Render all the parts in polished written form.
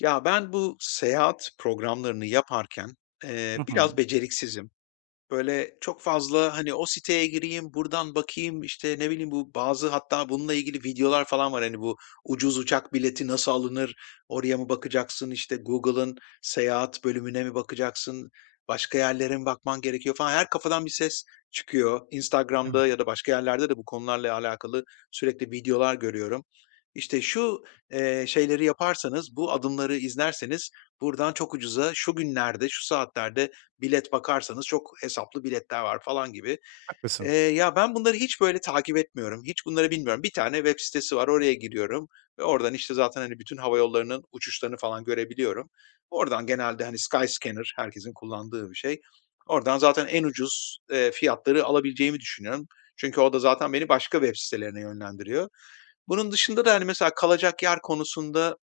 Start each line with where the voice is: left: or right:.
left: Ya ben bu seyahat programlarını yaparken,
right: Hı
left: biraz
right: hı.
left: beceriksizim. Böyle çok fazla, hani, o siteye gireyim, buradan bakayım, işte, ne bileyim, bu bazı hatta bununla ilgili videolar falan var. Hani, bu ucuz uçak bileti nasıl alınır, oraya mı bakacaksın, işte, Google'ın seyahat bölümüne mi bakacaksın, başka yerlere mi bakman gerekiyor falan. Her kafadan bir ses çıkıyor.
right: Evet,
left: Instagram'da ya da başka yerlerde de bu konularla alakalı sürekli videolar görüyorum. İşte, şu, şeyleri yaparsanız, bu adımları izlerseniz buradan çok ucuza şu günlerde, şu saatlerde bilet bakarsanız çok hesaplı biletler var falan gibi.
right: haklısın.
left: Ya, ben bunları hiç böyle takip etmiyorum. Hiç bunları bilmiyorum. Bir tane web sitesi var, oraya giriyorum ve oradan, işte, zaten, hani, bütün hava yollarının uçuşlarını falan görebiliyorum. Oradan genelde, hani, Skyscanner herkesin kullandığı bir şey. Oradan zaten en ucuz, fiyatları alabileceğimi düşünüyorum. Çünkü o da zaten beni başka web sitelerine yönlendiriyor. Bunun dışında da, hani, mesela kalacak yer konusunda,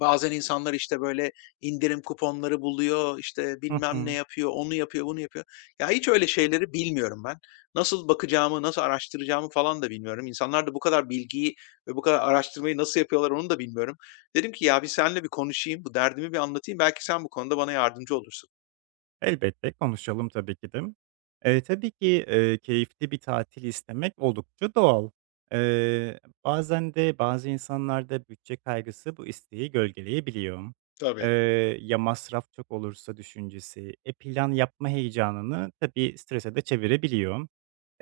left: bazen insanlar, işte, böyle, indirim kuponları buluyor, işte,
right: Hı
left: bilmem ne
right: hı.
left: yapıyor, onu yapıyor, bunu yapıyor. Ya, hiç öyle şeyleri bilmiyorum ben. Nasıl bakacağımı, nasıl araştıracağımı falan da bilmiyorum. İnsanlar da bu kadar bilgiyi ve bu kadar araştırmayı nasıl yapıyorlar onu da bilmiyorum. Dedim ki, ya, bir seninle bir konuşayım, bu derdimi bir anlatayım, belki sen bu konuda bana yardımcı olursun.
right: Elbette konuşalım tabii ki de. Tabii ki, keyifli bir tatil istemek oldukça doğal. Bazen de bazı insanlarda bütçe kaygısı bu isteği gölgeleyebiliyor. Eee,
left: Tabii,
right: ya masraf çok olursa düşüncesi, plan yapma heyecanını tabii strese de çevirebiliyor.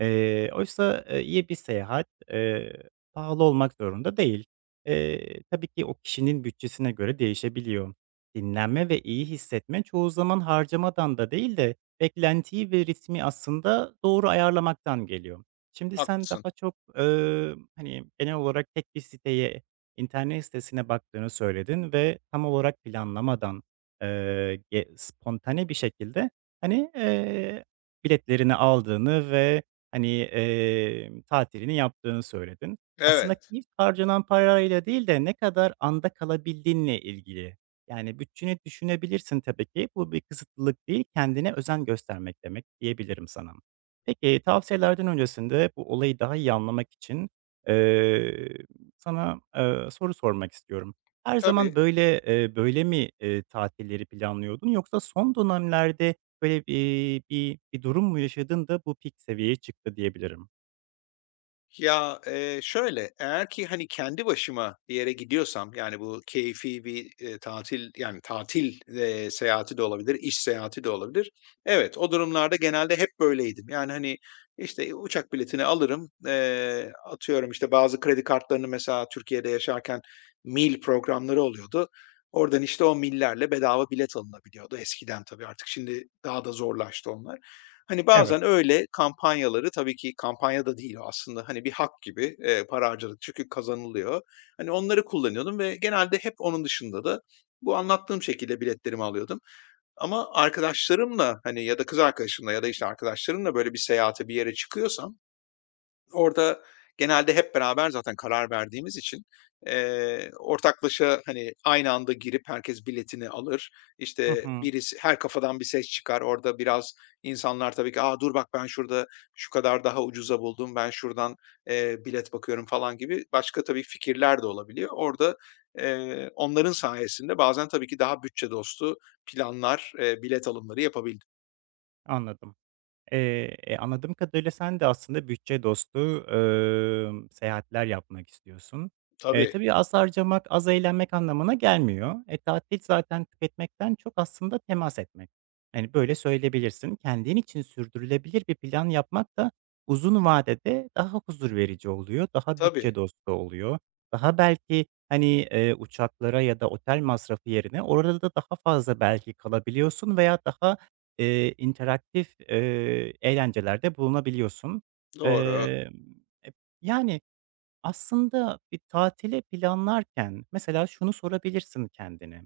right: Oysa, iyi bir seyahat, pahalı olmak zorunda değil. Tabii ki o kişinin bütçesine göre değişebiliyor. Dinlenme ve iyi hissetme çoğu zaman harcamadan da değil de beklentiyi ve ritmi aslında doğru ayarlamaktan geliyor. Şimdi sen
left: haklısın.
right: daha çok, hani, genel olarak tek bir siteye, internet sitesine baktığını söyledin ve tam olarak planlamadan, ge spontane bir şekilde, hani, biletlerini aldığını ve hani, tatilini yaptığını söyledin. Aslında
left: Evet,
right: ilk harcanan parayla değil de ne kadar anda kalabildiğinle ilgili. Yani, bütçeni düşünebilirsin tabii ki. Bu bir kısıtlılık değil, kendine özen göstermek demek diyebilirim sana. Peki, tavsiyelerden öncesinde bu olayı daha iyi anlamak için, eee, sana, soru sormak istiyorum. Her zaman
left: tabii.
right: böyle, böyle mi, tatilleri planlıyordun yoksa son dönemlerde böyle, bir durum mu yaşadın da bu peak seviyeye çıktı diyebilirim.
left: Ya, şöyle, eğer ki, hani, kendi başıma bir yere gidiyorsam, yani, bu keyfi bir, tatil, yani, tatil, seyahati de olabilir, iş seyahati de olabilir. Evet, o durumlarda genelde hep böyleydim. Yani, hani, işte, uçak biletini alırım, atıyorum, işte, bazı kredi kartlarını mesela Türkiye'de yaşarken mil programları oluyordu. Oradan, işte, o millerle bedava bilet alınabiliyordu eskiden tabii, artık şimdi daha da zorlaştı onlar. Hani,
right: Evet.
left: bazen öyle kampanyaları tabii ki kampanya da değil o aslında, hani, bir hak gibi, para harcadık çünkü kazanılıyor. Hani, onları kullanıyordum ve genelde hep onun dışında da bu anlattığım şekilde biletlerimi alıyordum. Ama arkadaşlarımla, hani, ya da kız arkadaşımla ya da, işte, arkadaşlarımla böyle bir seyahate, bir yere çıkıyorsam orada genelde hep beraber zaten karar verdiğimiz için, ortaklaşa, hani, aynı anda girip herkes biletini alır.
right: Hı
left: İşte,
right: hı.
left: birisi her kafadan bir ses çıkar. Orada biraz insanlar tabii ki, "A, dur bak ben şurada şu kadar daha ucuza buldum. Ben şuradan, bilet bakıyorum." falan gibi başka tabii fikirler de olabiliyor. Orada, onların sayesinde bazen tabii ki daha bütçe dostu planlar, bilet alımları yapabildim.
right: Anladım. Anladığım kadarıyla sen de aslında bütçe dostu, seyahatler yapmak istiyorsun.
left: Tabii,
right: Tabii az harcamak, az eğlenmek anlamına gelmiyor. E, tatil zaten tüketmekten çok aslında temas etmek. Yani böyle söyleyebilirsin. Kendin için sürdürülebilir bir plan yapmak da uzun vadede daha huzur verici oluyor, daha
left: tabii.
right: bütçe dostu oluyor. Daha belki, hani, uçaklara ya da otel masrafı yerine orada da daha fazla belki kalabiliyorsun veya daha interaktif, eğlencelerde bulunabiliyorsun.
left: Doğru.
right: Emm, ep Yani, aslında bir tatili planlarken mesela şunu sorabilirsin kendine: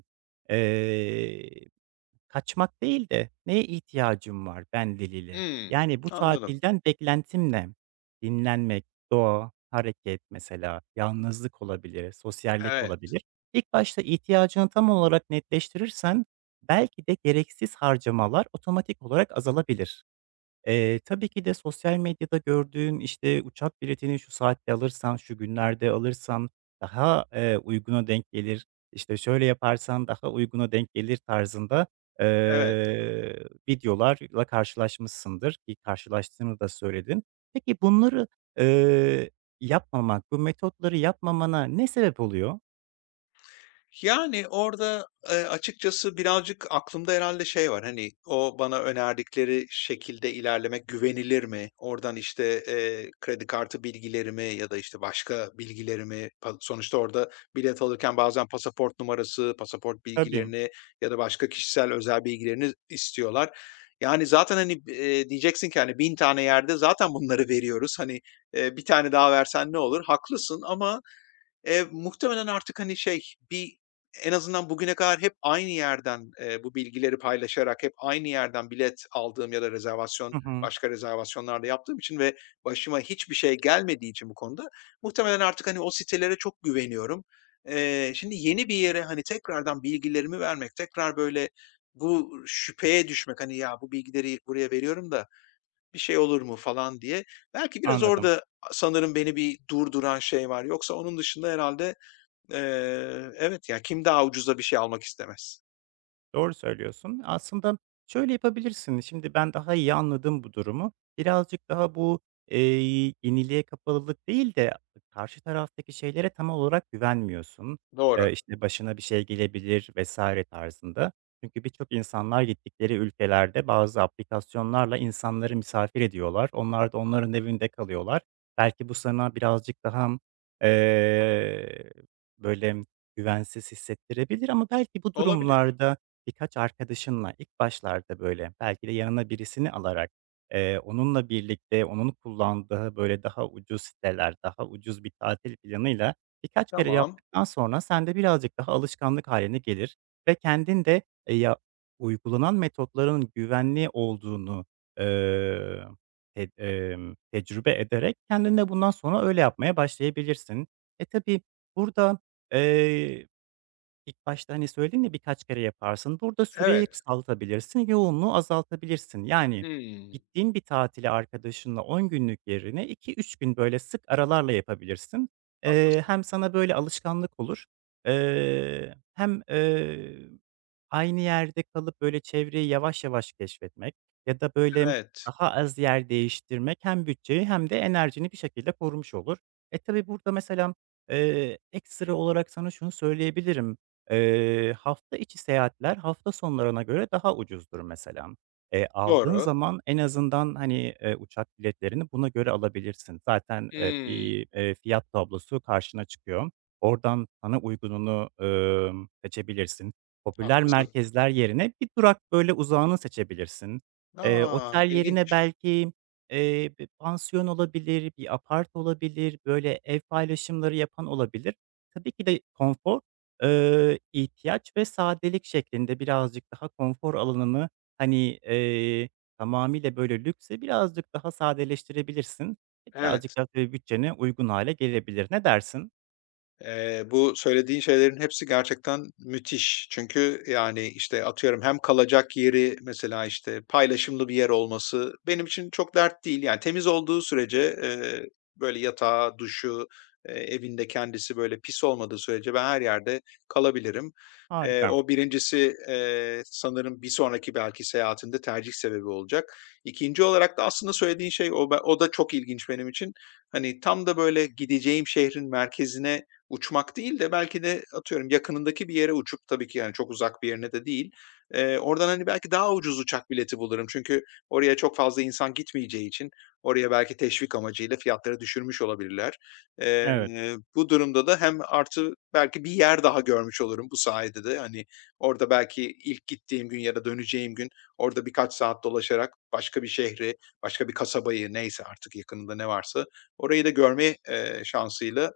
right: kaçmak değil de neye ihtiyacım var ben diliyle?
left: Hımm.
right: Yani bu
left: Anladım.
right: tatilden beklentim ne? Dinlenmek, doğa, hareket mesela, yalnızlık olabilir, sosyallik
left: Evet,
right: olabilir. İlk başta ihtiyacını tam olarak netleştirirsen belki de gereksiz harcamalar otomatik olarak azalabilir. Tabii ki de sosyal medyada gördüğün, işte, uçak biletini şu saatte alırsan, şu günlerde alırsan daha, uyguna denk gelir, İşte şöyle yaparsan daha uyguna denk gelir tarzında,
left: evet.
right: eee, videolarla karşılaşmışsındır ki karşılaştığını da söyledin. Peki bunları, eee, yapmamak, bu metotları yapmamana ne sebep oluyor?
left: Yani, orada, açıkçası birazcık aklımda herhâlde şey var, hani, o bana önerdikleri şekilde ilerlemek güvenilir mi? Oradan, işte, kredi kartı bilgilerimi ya da, işte, başka bilgilerimi sonuçta orada bilet alırken bazen pasaport numarası, pasaport
right: Tabii.
left: bilgilerini ya da başka kişisel özel bilgilerini istiyorlar. Yani, zaten, hani, diyeceksin ki, hani, 1000 tane yerde zaten bunları veriyoruz. Hani, 1 tane daha versen ne olur? Haklısın ama, muhtemelen artık, hani, şey, bir en azından bugüne kadar hep aynı yerden, bu bilgileri paylaşarak hep aynı yerden bilet aldığım ya da rezervasyon
right: Hı hı.
left: başka rezervasyonlar da yaptığım için ve başıma hiçbir şey gelmediği için bu konuda muhtemelen artık, hani, o sitelere çok güveniyorum. Şimdi yeni bir yere, hani, tekrardan bilgilerimi vermek, tekrar böyle bu şüpheye düşmek, hani, "Ya, bu bilgileri buraya veriyorum da bir şey olur mu?" falan diye. Belki biraz
right: Anladım.
left: orada sanırım beni bir durduran şey var. Yoksa onun dışında herhalde. Evet, ya, kim daha ucuza bir şey almak istemez?
right: Doğru söylüyorsun. Aslında şöyle yapabilirsin. Şimdi ben daha iyi anladım bu durumu. Birazcık daha bu, yeniliğe kapalılık değil de karşı taraftaki şeylere tam olarak güvenmiyorsun.
left: Doğru.
right: İşte, başına bir şey gelebilir vesaire tarzında. Çünkü birçok insanlar gittikleri ülkelerde bazı aplikasyonlarla insanları misafir ediyorlar. Onlar da onların evinde kalıyorlar. Belki bu sana birazcık daha, eee, böyle, güvensiz hissettirebilir ama belki bu
left: Olabilir.
right: durumlarda birkaç arkadaşınla ilk başlarda, böyle, belki de yanına birisini alarak, onunla birlikte onun kullandığı, böyle, daha ucuz siteler, daha ucuz bir tatil planıyla birkaç kere
left: Tamam.
right: yaptıktan sonra sende birazcık daha alışkanlık haline gelir ve kendin de, ya uygulanan metotların güvenli olduğunu, eee, ted tecrübe ederek kendin de bundan sonra öyle yapmaya başlayabilirsin. E, tabii burada, İlk başta, hani, söyledin ya, birkaç kere yaparsın. Burada süreyi
left: Evet.
right: kısaltabilirsin, yoğunluğu azaltabilirsin. Yani,
left: Hımm.
right: gittiğin bir tatili arkadaşınla 10 günlük yerine 2 3 gün, böyle, sık aralarla yapabilirsin.
left: Haklısın.
right: Hem sana, böyle, alışkanlık olur, hem, aynı yerde kalıp, böyle, çevreyi yavaş yavaş keşfetmek ya da, böyle,
left: Evet.
right: daha az yer değiştirmek hem bütçeyi hem de enerjini bir şekilde korumuş olur. E, tabii burada mesela, ekstra olarak sana şunu söyleyebilirim. Hafta içi seyahatler hafta sonlarına göre daha ucuzdur mesela. Aldığın
left: Doğru.
right: zaman en azından, hani, uçak biletlerini buna göre alabilirsin. Zaten,
left: Hımm.
right: bir, fiyat tablosu karşına çıkıyor. Oradan sana uygununu, seçebilirsin. Popüler
left: Haklısın.
right: merkezler yerine bir durak böyle uzağını seçebilirsin.
left: A!
right: Otel yerine
left: İlginç.
right: belki, bir pansiyon olabilir, bir apart olabilir, böyle ev paylaşımları yapan olabilir. Tabii ki de konfor ihtiyaç ve sadelik şeklinde birazcık daha konfor alanını, hani, tamamıyla böyle lükse birazcık daha sadeleştirebilirsin. E,
left: Evet.
right: birazcık daha tabii bütçene uygun hâle gelebilir. Ne dersin?
left: Bu söylediğin şeylerin hepsi gerçekten müthiş. Çünkü, yani, işte, atıyorum hem kalacak yeri mesela, işte, paylaşımlı bir yer olması benim için çok dert değil. Yani, temiz olduğu sürece, böyle yatağı, duşu, evin kendisi böyle pis olmadığı sürece ben her yerde kalabilirim.
right: Harika.
left: O birincisi sanırım bir sonraki belki seyahatimde tercih sebebi olacak. 2'nci olarak da aslında söylediğin şey o da çok ilginç benim için. Hani, tam da böyle gideceğim şehrin merkezine uçmak değil de belki de atıyorum yakınındaki bir yere uçup tabii ki yani çok uzak bir yerine de değil. Oradan, hani, belki daha ucuz uçak bileti bulurum. Çünkü oraya çok fazla insan gitmeyeceği için oraya belki teşvik amacıyla fiyatları düşürmüş olabilirler.
right: Evet,
left: Bu durumda da hem artı belki bir yer daha görmüş olurum bu sayede de. Hani, orada belki ilk gittiğim gün ya da döneceğim gün orada birkaç saat dolaşarak başka bir şehri, başka bir kasabayı neyse artık yakınında ne varsa orayı da görme, şansıyla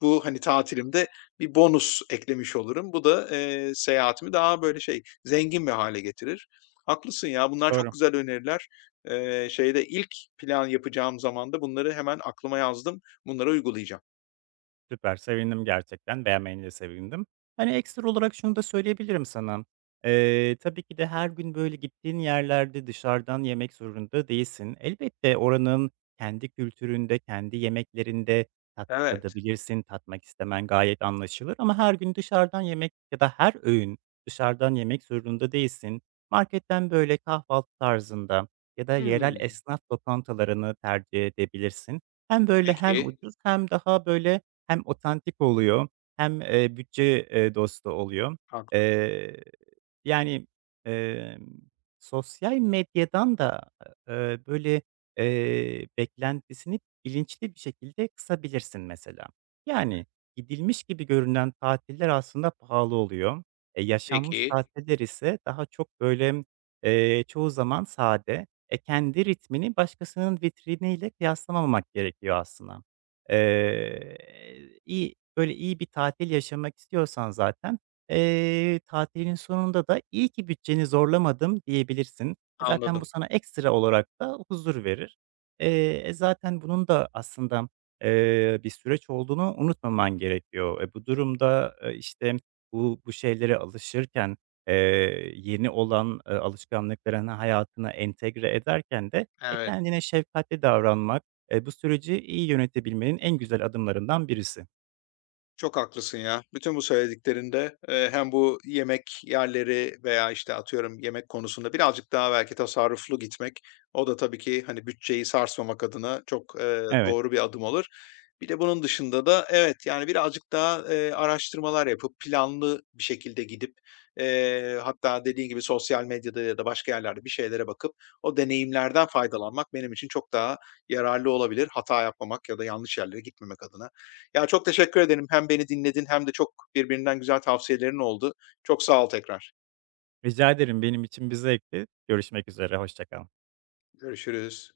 left: bu, hani, tatilimde bir bonus eklemiş olurum. Bu da, seyahatimi daha böyle şey, zengin bir hale getirir. Haklısın ya, bunlar çok
right: doğru.
left: güzel öneriler. Şeyde ilk plan yapacağım zamanda bunları hemen aklıma yazdım. Bunları uygulayacağım.
right: Süper, sevindim gerçekten. Beğenmene de sevindim. Hani, ekstra olarak şunu da söyleyebilirim sana. Tabii ki de her gün, böyle, gittiğin yerlerde dışarıdan yemek zorunda değilsin. Elbette oranın kendi kültüründe, kendi yemeklerinde tat
left: Evet.
right: tadabilirsin, tatmak istemen gayet anlaşılır ama her gün dışarıdan yemek ya da her öğün dışarıdan yemek zorunda değilsin. Marketten, böyle, kahvaltı tarzında ya da yerel
left: Hımm.
right: esnaf lokantalarını tercih edebilirsin. Hem böyle hem
left: Peki.
right: ucuz hem daha, böyle hem otantik oluyor hem, bütçe, dostu oluyor.
left: Haklısın.
right: Eee, yani, emm, sosyal medyadan da, böyle, beklentisini bilinçli bir şekilde kısabilirsin mesela. Yani gidilmiş gibi görünen tatiller aslında pahalı oluyor. E, yaşanmış
left: Peki.
right: tatiller ise daha çok böyle, çoğu zaman sade. E, kendi ritmini başkasının vitriniyle kıyaslamamak gerekiyor aslında. Eee, iyi, böyle, iyi bir tatil yaşamak istiyorsan zaten, tatilin sonunda da "iyi ki bütçeni zorlamadım" diyebilirsin. E, zaten bu
left: Anladım.
right: sana ekstra olarak da huzur verir. Zaten bunun da aslında, bir süreç olduğunu unutmaman gerekiyor. E, bu durumda, işte, bu şeylere alışırken, yeni olan, alışkanlıklarını hayatına entegre ederken de, e,
left: Evet.
right: kendine şefkatli davranmak bu süreci iyi yönetebilmenin en güzel adımlarından birisi.
left: Çok haklısın ya. Bütün bu söylediklerinde, hem bu yemek yerleri veya, işte, atıyorum, yemek konusunda birazcık daha belki tasarruflu gitmek, o da tabii ki, hani, bütçeyi sarsmamak adına çok,
right: Evet,
left: doğru bir adım olur. Bir de bunun dışında da evet, yani, birazcık daha, araştırmalar yapıp planlı bir şekilde gidip, hatta dediğin gibi sosyal medyada ya da başka yerlerde bir şeylere bakıp o deneyimlerden faydalanmak benim için çok daha yararlı olabilir, hata yapmamak ya da yanlış yerlere gitmemek adına. Ya, çok teşekkür ederim. Hem beni dinledin hem de çok birbirinden güzel tavsiyelerin oldu. Çok sağ ol tekrar.
right: rica ederim. Benim için bir zevkti. Görüşmek üzere, hoşça kal.
left: Görüşürüz.